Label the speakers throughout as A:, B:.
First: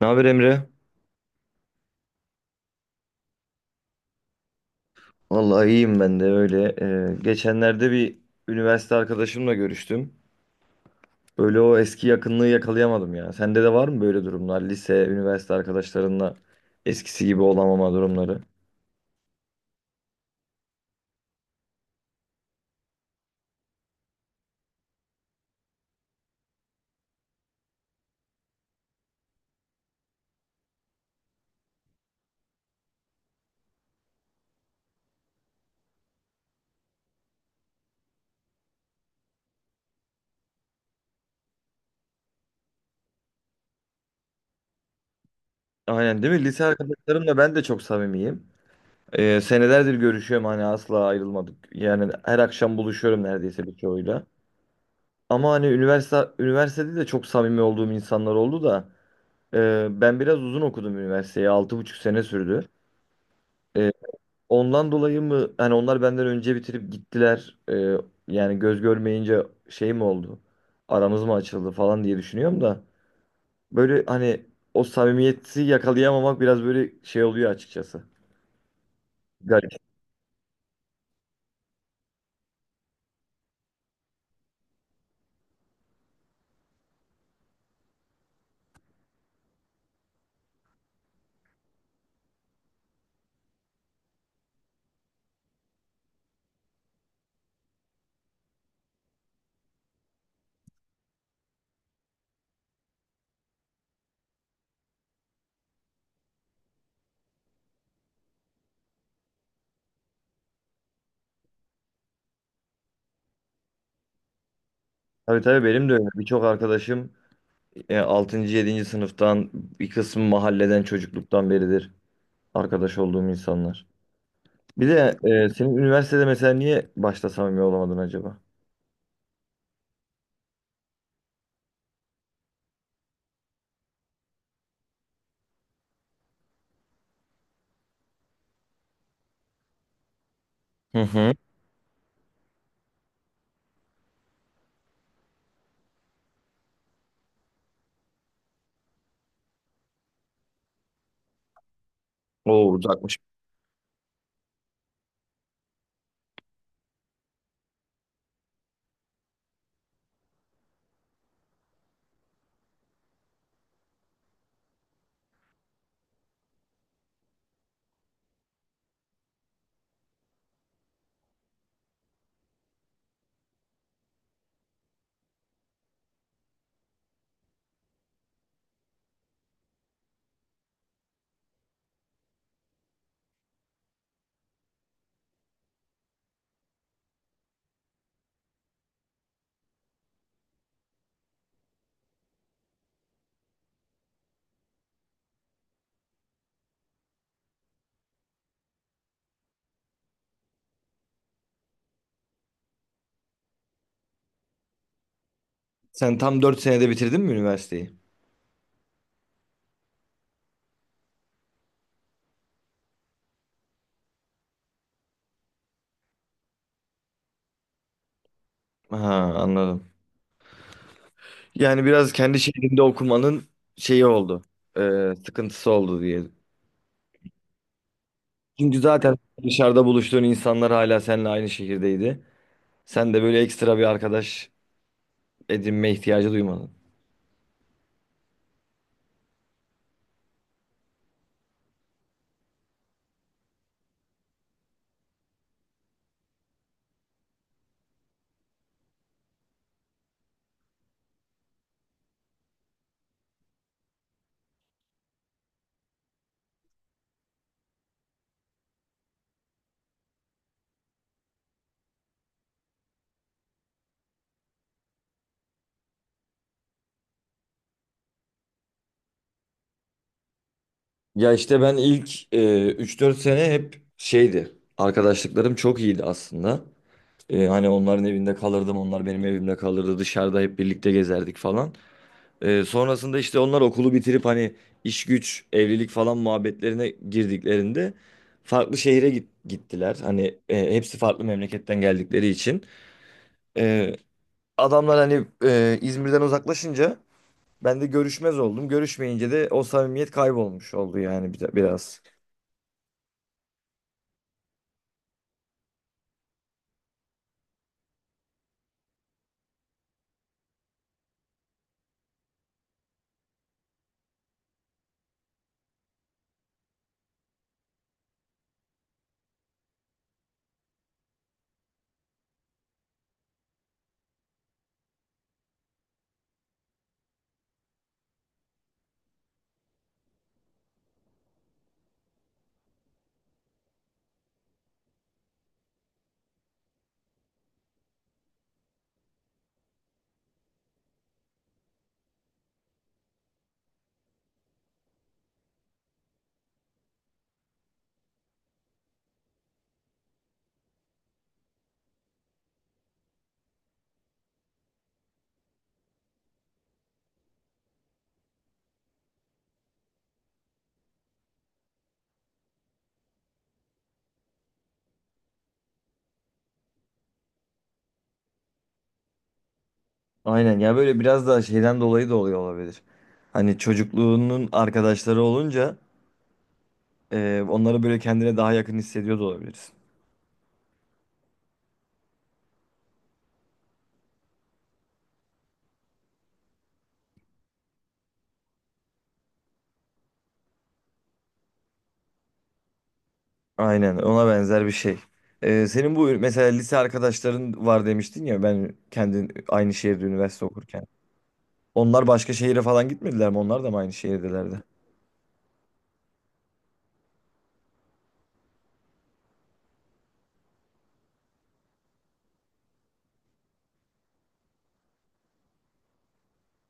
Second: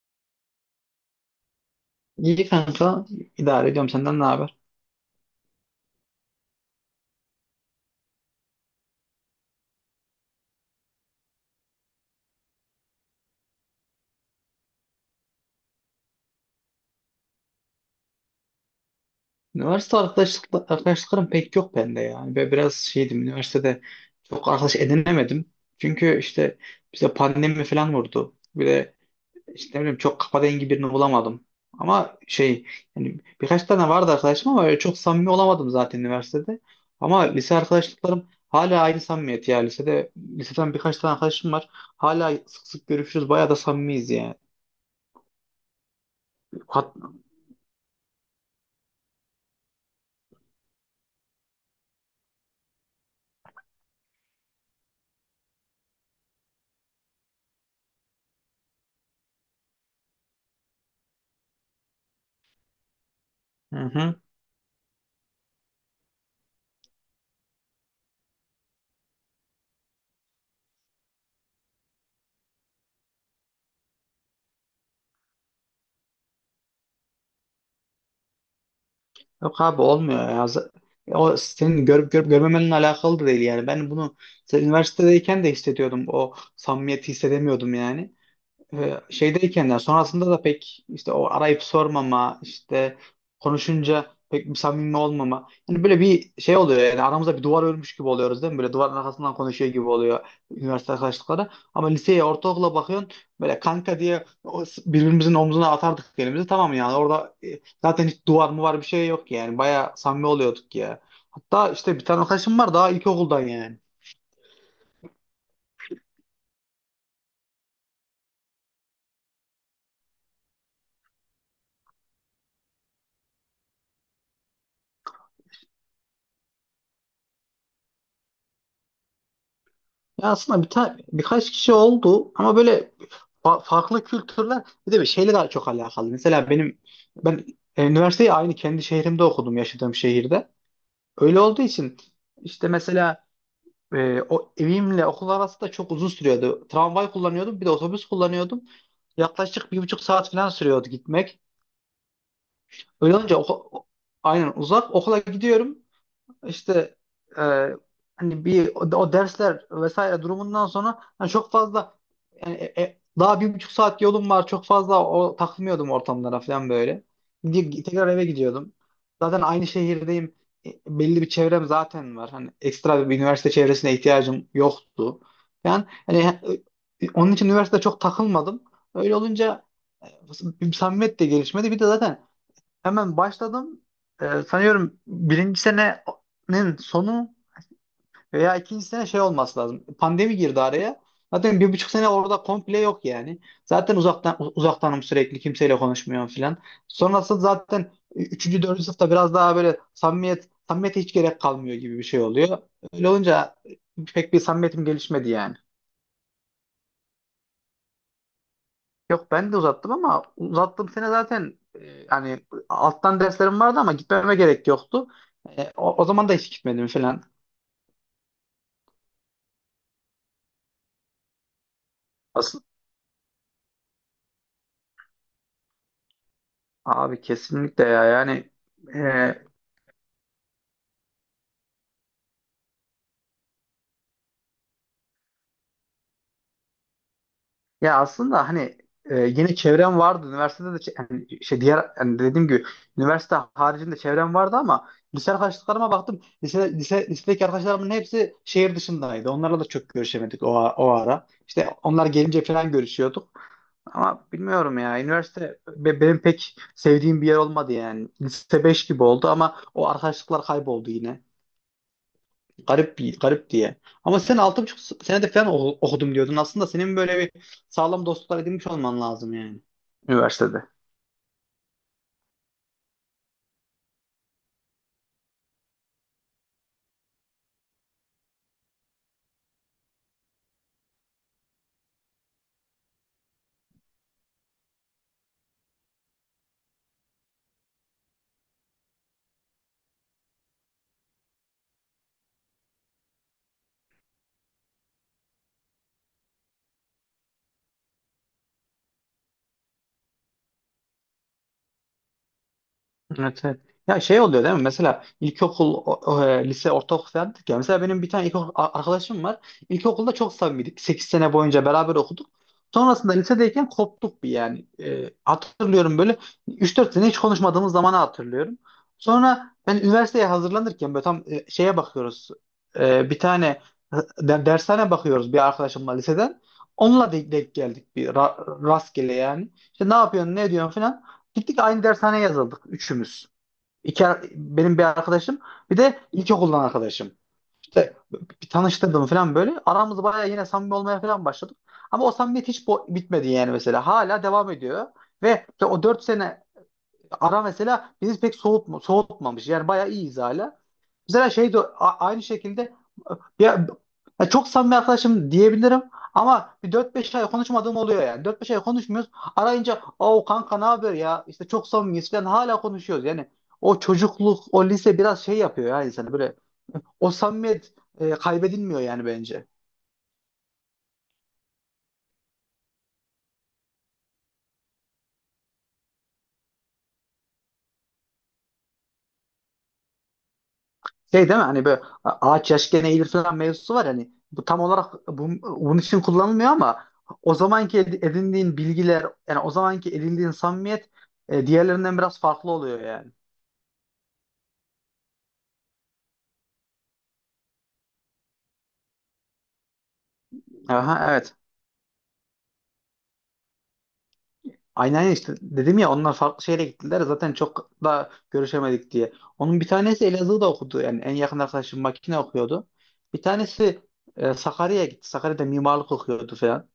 A: Ne haber Emre?
B: İyi kanka idare ediyorum senden ne haber?
A: Vallahi iyiyim ben de öyle. Geçenlerde bir üniversite arkadaşımla görüştüm. Böyle o eski yakınlığı yakalayamadım ya. Sende de var mı böyle durumlar? Lise, üniversite arkadaşlarınla eskisi gibi olamama durumları.
B: Üniversite arkadaşlıklarım pek yok bende yani. Ve biraz şeydim üniversitede çok arkadaş edinemedim. Çünkü işte bize pandemi falan vurdu. Bir de işte ne bileyim çok kafa dengi birini bulamadım. Ama şey yani birkaç tane vardı arkadaşım ama öyle çok samimi olamadım zaten üniversitede. Ama lise arkadaşlıklarım hala aynı samimiyet ya. Lisede, liseden birkaç tane arkadaşım var. Hala sık sık görüşürüz. Bayağı da samimiyiz yani.
A: Aynen değil mi? Lise
B: Hat-
A: arkadaşlarımla ben de çok samimiyim. Senelerdir görüşüyorum hani asla ayrılmadık. Yani her akşam buluşuyorum neredeyse birçoğuyla. Ama hani üniversitede de çok samimi olduğum insanlar oldu da ben biraz uzun okudum üniversiteyi. 6,5 sene sürdü.
B: Hı
A: E,
B: hı.
A: Ondan dolayı mı hani onlar benden önce bitirip gittiler, yani göz görmeyince şey mi oldu, aramız mı açıldı falan diye düşünüyorum da böyle hani o samimiyeti yakalayamamak biraz böyle şey oluyor açıkçası.
B: Yok
A: Garip.
B: abi olmuyor ya. O senin görüp görüp görmemenle alakalı da değil yani. Ben bunu üniversitedeyken de hissediyordum. O samimiyeti hissedemiyordum yani şeydeyken yani sonrasında da pek işte o arayıp sormama işte konuşunca pek bir samimi olmama yani böyle bir şey oluyor yani aramızda bir duvar örmüş gibi oluyoruz değil mi, böyle duvarın arkasından konuşuyor gibi oluyor üniversite arkadaşlıkları. Ama liseye ortaokula bakıyorsun böyle kanka diye birbirimizin omzuna atardık elimizi, tamam yani orada, zaten hiç duvar mı var, bir şey yok yani baya samimi oluyorduk ya. Hatta işte bir tane arkadaşım var daha ilkokuldan yani.
A: Tabii tabii benim de öyle. Birçok arkadaşım, 6. 7. sınıftan bir kısmı mahalleden çocukluktan beridir arkadaş olduğum insanlar. Bir de senin üniversitede mesela niye başta samimi olamadın acaba?
B: Ya aslında bir tane birkaç kişi oldu ama böyle farklı kültürler, bir de bir şeyle daha çok alakalı. Mesela ben üniversiteyi aynı kendi şehrimde okudum, yaşadığım şehirde.
A: Hı hı.
B: Öyle olduğu için işte mesela o evimle okul arası da çok uzun sürüyordu. Tramvay kullanıyordum, bir de otobüs kullanıyordum. Yaklaşık 1,5 saat falan sürüyordu gitmek.
A: Oo
B: Öyle
A: uzakmış.
B: olunca aynen uzak okula gidiyorum. İşte e, hani bir o dersler vesaire durumundan sonra hani çok fazla yani, daha 1,5 saat yolum var, çok fazla o takılmıyordum ortamlara falan böyle. Gidip tekrar eve gidiyordum. Zaten aynı şehirdeyim. E, Belli bir çevrem zaten var. Hani ekstra bir üniversite çevresine ihtiyacım yoktu. Yani hani onun için üniversitede çok takılmadım. Öyle olunca samimiyet de gelişmedi. Bir de zaten hemen başladım. Sanıyorum birinci senenin sonu veya ikinci sene şey olması lazım. Pandemi girdi araya. Zaten 1,5 sene orada komple yok yani. Zaten uzaktan uzaktanım, sürekli kimseyle konuşmuyorum filan. Sonrasında zaten üçüncü, dördüncü sınıfta biraz daha böyle samimiyete hiç gerek kalmıyor gibi bir şey oluyor. Öyle olunca pek bir samimiyetim gelişmedi yani.
A: Sen tam 4 senede bitirdin mi üniversiteyi?
B: Yok ben de uzattım ama uzattığım sene zaten, hani alttan derslerim vardı ama gitmeme gerek yoktu. O zaman da hiç gitmedim falan.
A: Ha, anladım. Yani biraz kendi
B: Asıl,
A: şehrinde okumanın şeyi oldu. e, sıkıntısı oldu diye.
B: Abi kesinlikle ya yani,
A: Çünkü
B: e,
A: zaten dışarıda buluştuğun insanlar hala seninle aynı şehirdeydi. Sen de böyle ekstra bir arkadaş edinme ihtiyacı duymadın.
B: ya aslında hani, yine çevrem vardı. Üniversitede de hani şey, diğer hani dediğim gibi üniversite haricinde çevrem vardı ama lise arkadaşlarıma baktım. Lisedeki arkadaşlarımın hepsi şehir dışındaydı. Onlarla da çok görüşemedik o, o ara. İşte onlar gelince falan görüşüyorduk. Ama bilmiyorum ya. Üniversite benim pek sevdiğim bir yer olmadı yani. Lise 5 gibi oldu ama o arkadaşlıklar kayboldu yine. Garip, bir garip diye. Ama sen 6,5 senede falan okudum diyordun. Aslında senin böyle bir sağlam dostluklar edinmiş olman lazım yani üniversitede.
A: Ya işte ben ilk, 3-4 sene hep şeydi. Arkadaşlıklarım çok iyiydi aslında. Hani onların evinde kalırdım, onlar benim evimde kalırdı. Dışarıda hep birlikte gezerdik falan. Sonrasında işte onlar okulu bitirip hani iş güç, evlilik falan muhabbetlerine girdiklerinde farklı şehire gittiler. Hani, hepsi farklı memleketten geldikleri için. Ee, adamlar hani, İzmir'den uzaklaşınca ben de görüşmez oldum. Görüşmeyince de o samimiyet kaybolmuş oldu yani biraz.
B: Evet, evet. Ya şey oluyor değil mi? Mesela ilkokul, lise, ortaokul falan dedik ya. Mesela benim bir tane ilkokul arkadaşım var. İlkokulda çok samimiydik. 8 sene boyunca beraber okuduk. Sonrasında lisedeyken koptuk bir yani. E, hatırlıyorum böyle 3-4 sene hiç konuşmadığımız zamanı hatırlıyorum. Sonra ben üniversiteye hazırlanırken böyle tam, şeye bakıyoruz. E, bir tane dershane bakıyoruz bir arkadaşımla liseden. Onunla denk geldik bir rastgele yani. İşte ne yapıyorsun, ne ediyorsun falan. Gittik aynı dershaneye yazıldık üçümüz. Benim bir arkadaşım, bir de ilkokuldan arkadaşım. İşte bir tanıştırdım falan böyle. Aramız bayağı yine samimi olmaya falan başladık. Ama o samimiyet hiç bitmedi yani mesela. Hala devam ediyor. Ve işte o 4 sene ara mesela bizi pek soğutmamış. Yani bayağı iyiyiz hala. Mesela şey de aynı şekilde, ya, ya çok samimi arkadaşım diyebilirim ama bir 4-5 ay konuşmadığım oluyor yani. 4-5 ay konuşmuyoruz. Arayınca o, kanka ne haber ya? İşte çok samimiyiz falan, hala konuşuyoruz. Yani o çocukluk, o lise biraz şey yapıyor ya insanı, böyle o samimiyet kaybedilmiyor yani bence.
A: Aynen ya, böyle biraz daha şeyden dolayı da oluyor olabilir. Hani çocukluğunun arkadaşları olunca, onları böyle kendine daha yakın hissediyor da olabilir.
B: Şey değil mi hani, böyle ağaç yaşken eğilir falan mevzusu var hani, bu tam olarak bu, bunun için kullanılmıyor ama o zamanki edindiğin bilgiler, yani o zamanki edindiğin samimiyet diğerlerinden biraz farklı oluyor yani.
A: Aynen ona benzer bir şey. Senin bu mesela lise arkadaşların var demiştin ya, ben kendin aynı şehirde üniversite okurken.
B: Aha evet.
A: Onlar başka şehire falan gitmediler mi? Onlar da mı aynı şehirdelerdi?
B: Aynen aynen, işte dedim ya onlar farklı şehre gittiler zaten, çok da görüşemedik diye. Onun bir tanesi Elazığ'da okudu yani, en yakın arkadaşım makine okuyordu. Bir tanesi Sakarya'ya gitti. Sakarya'da mimarlık okuyordu falan.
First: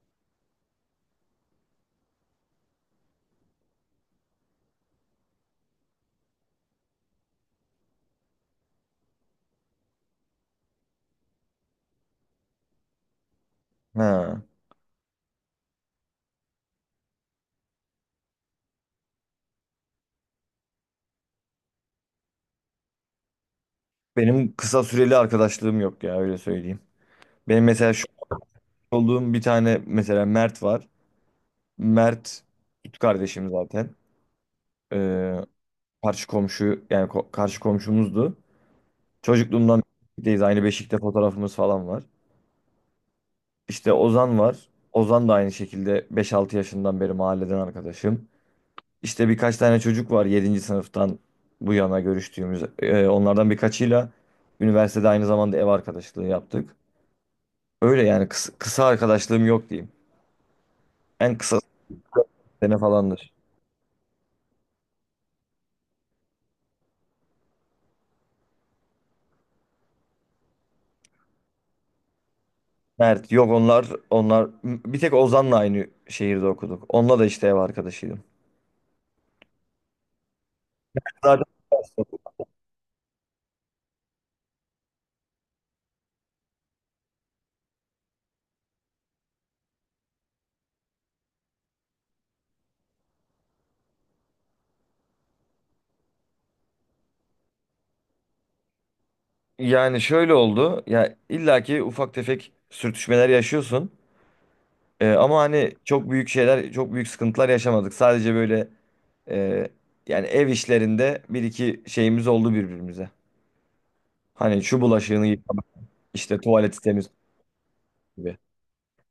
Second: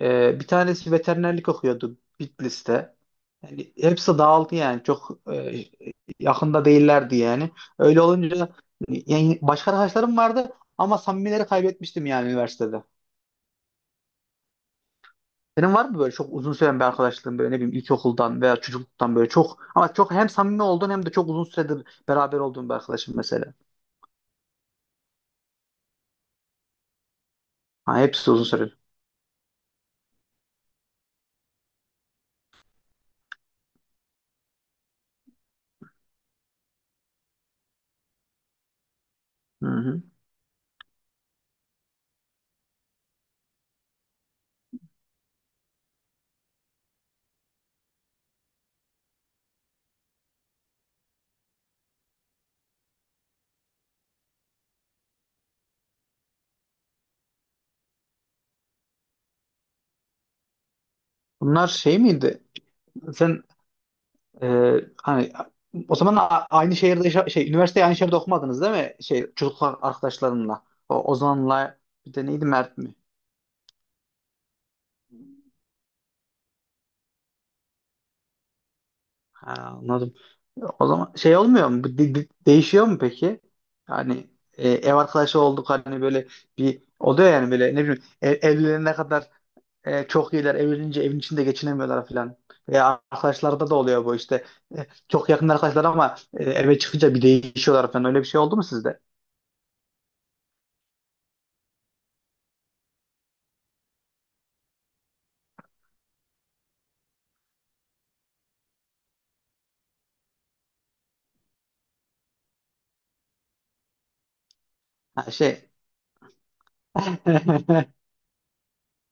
B: Bir tanesi veterinerlik okuyordu Bitlis'te. Yani hepsi dağıldı yani, çok yakında değillerdi yani. Öyle olunca yani başka arkadaşlarım vardı ama samimileri kaybetmiştim yani üniversitede.
A: Ha.
B: Senin var mı böyle çok uzun süren bir arkadaşlığın, böyle ne bileyim ilkokuldan veya çocukluktan, böyle çok ama çok hem samimi olduğun hem de çok uzun süredir beraber olduğun bir arkadaşın mesela?
A: Benim kısa süreli arkadaşlığım yok ya, öyle söyleyeyim. Benim mesela
B: Ha,
A: şu
B: hepsi uzun süredir.
A: an olduğum bir tane mesela Mert var. Mert süt kardeşim zaten. Ee, karşı komşu yani karşı komşumuzdu.
B: Hı
A: Çocukluğumdan
B: hı.
A: birlikteyiz, aynı beşikte fotoğrafımız falan var. İşte Ozan var. Ozan da aynı şekilde 5-6 yaşından beri mahalleden arkadaşım. İşte birkaç tane çocuk var yedinci sınıftan bu yana görüştüğümüz. Onlardan birkaçıyla üniversitede aynı zamanda ev arkadaşlığı yaptık. Öyle yani, kısa, kısa arkadaşlığım yok diyeyim. En kısa
B: Bunlar şey miydi?
A: sene falandır.
B: Sen, hani o zaman aynı şehirde şey, üniversiteyi aynı şehirde okumadınız değil mi? Şey çocukluk arkadaşlarınla. O Ozan'la, bir de neydi, Mert mi?
A: Mert yok, onlar bir tek Ozan'la aynı şehirde okuduk. Onunla da işte ev arkadaşıydım.
B: Ha, anladım. O zaman şey
A: Zaten
B: olmuyor mu? Bu değişiyor mu peki? Yani ev arkadaşı olduk hani, böyle bir oluyor yani, böyle ne bileyim evlenene kadar çok iyiler, evlenince evin içinde geçinemiyorlar falan. Veya arkadaşlarda da oluyor bu işte. Çok yakın arkadaşlar ama eve çıkınca bir değişiyorlar falan. Öyle bir şey oldu mu sizde?
A: yani şöyle oldu. Ya illaki ufak tefek sürtüşmeler yaşıyorsun. Ama hani çok büyük şeyler, çok büyük sıkıntılar yaşamadık. Sadece böyle, e, yani ev işlerinde bir iki şeyimiz oldu birbirimize. Hani şu bulaşığını
B: Ha,
A: yıkamak,
B: şey
A: işte tuvaleti temiz tutmak gibi.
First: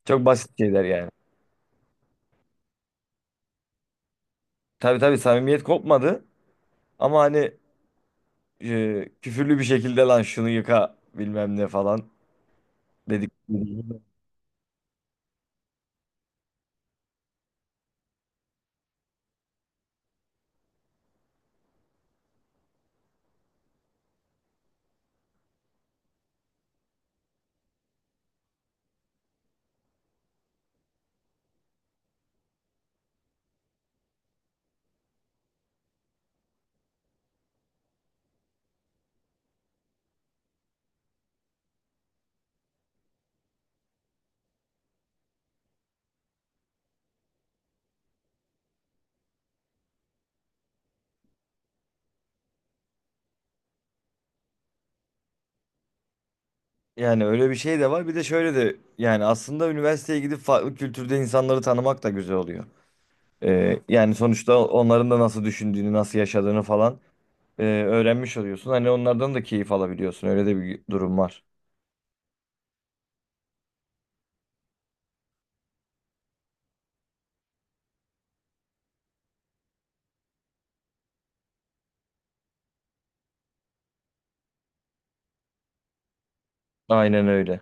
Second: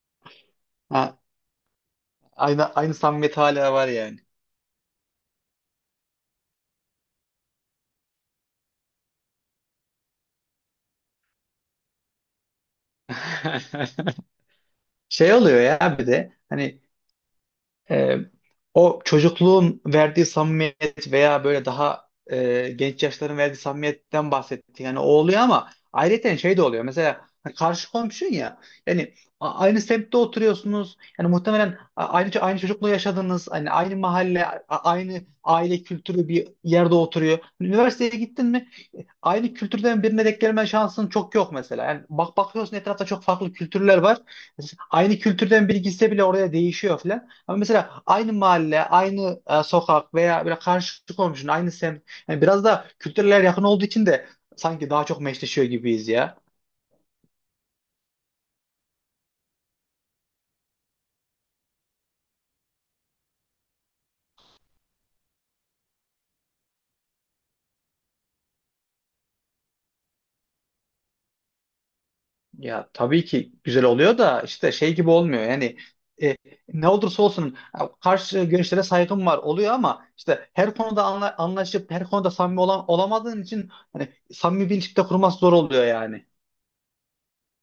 A: Çok basit şeyler yani.
B: ha, aynı aynı samimiyet hala var yani.
A: Tabii tabii samimiyet kopmadı, ama hani, küfürlü bir şekilde lan şunu yıka bilmem ne falan dedik.
B: Şey oluyor ya bir de hani, e, o çocukluğun verdiği samimiyet veya böyle daha genç yaşların verdiği samimiyetten bahsettik. Yani o oluyor ama ayrıca şey de oluyor. Mesela hani karşı komşun ya. Yani aynı semtte oturuyorsunuz. Yani muhtemelen aynı çocukluğu yaşadınız. Hani aynı mahalle, aynı aile kültürü bir yerde oturuyor. Üniversiteye gittin mi aynı kültürden birine denk gelme şansın çok yok mesela. Yani bak bakıyorsun etrafta çok farklı kültürler var. Mesela aynı kültürden biri gitse bile oraya değişiyor falan. Ama mesela aynı mahalle, aynı sokak veya böyle karşı komşunun aynı semt. Yani biraz da kültürler yakın olduğu için de sanki daha çok meşleşiyor gibiyiz ya.
A: Yani öyle bir şey de var. Bir de şöyle de, yani aslında üniversiteye gidip farklı kültürde insanları tanımak da güzel oluyor. Yani sonuçta onların da nasıl düşündüğünü, nasıl yaşadığını falan, öğrenmiş oluyorsun. Hani onlardan da keyif alabiliyorsun. Öyle de bir durum var.
B: Ya tabii ki güzel oluyor da işte şey gibi olmuyor yani, e, ne olursa olsun ya, karşı görüşlere saygım var oluyor ama işte her konuda anlaşıp her konuda samimi olamadığın için hani samimi bir ilişki de kurması zor oluyor yani.
A: Aynen öyle.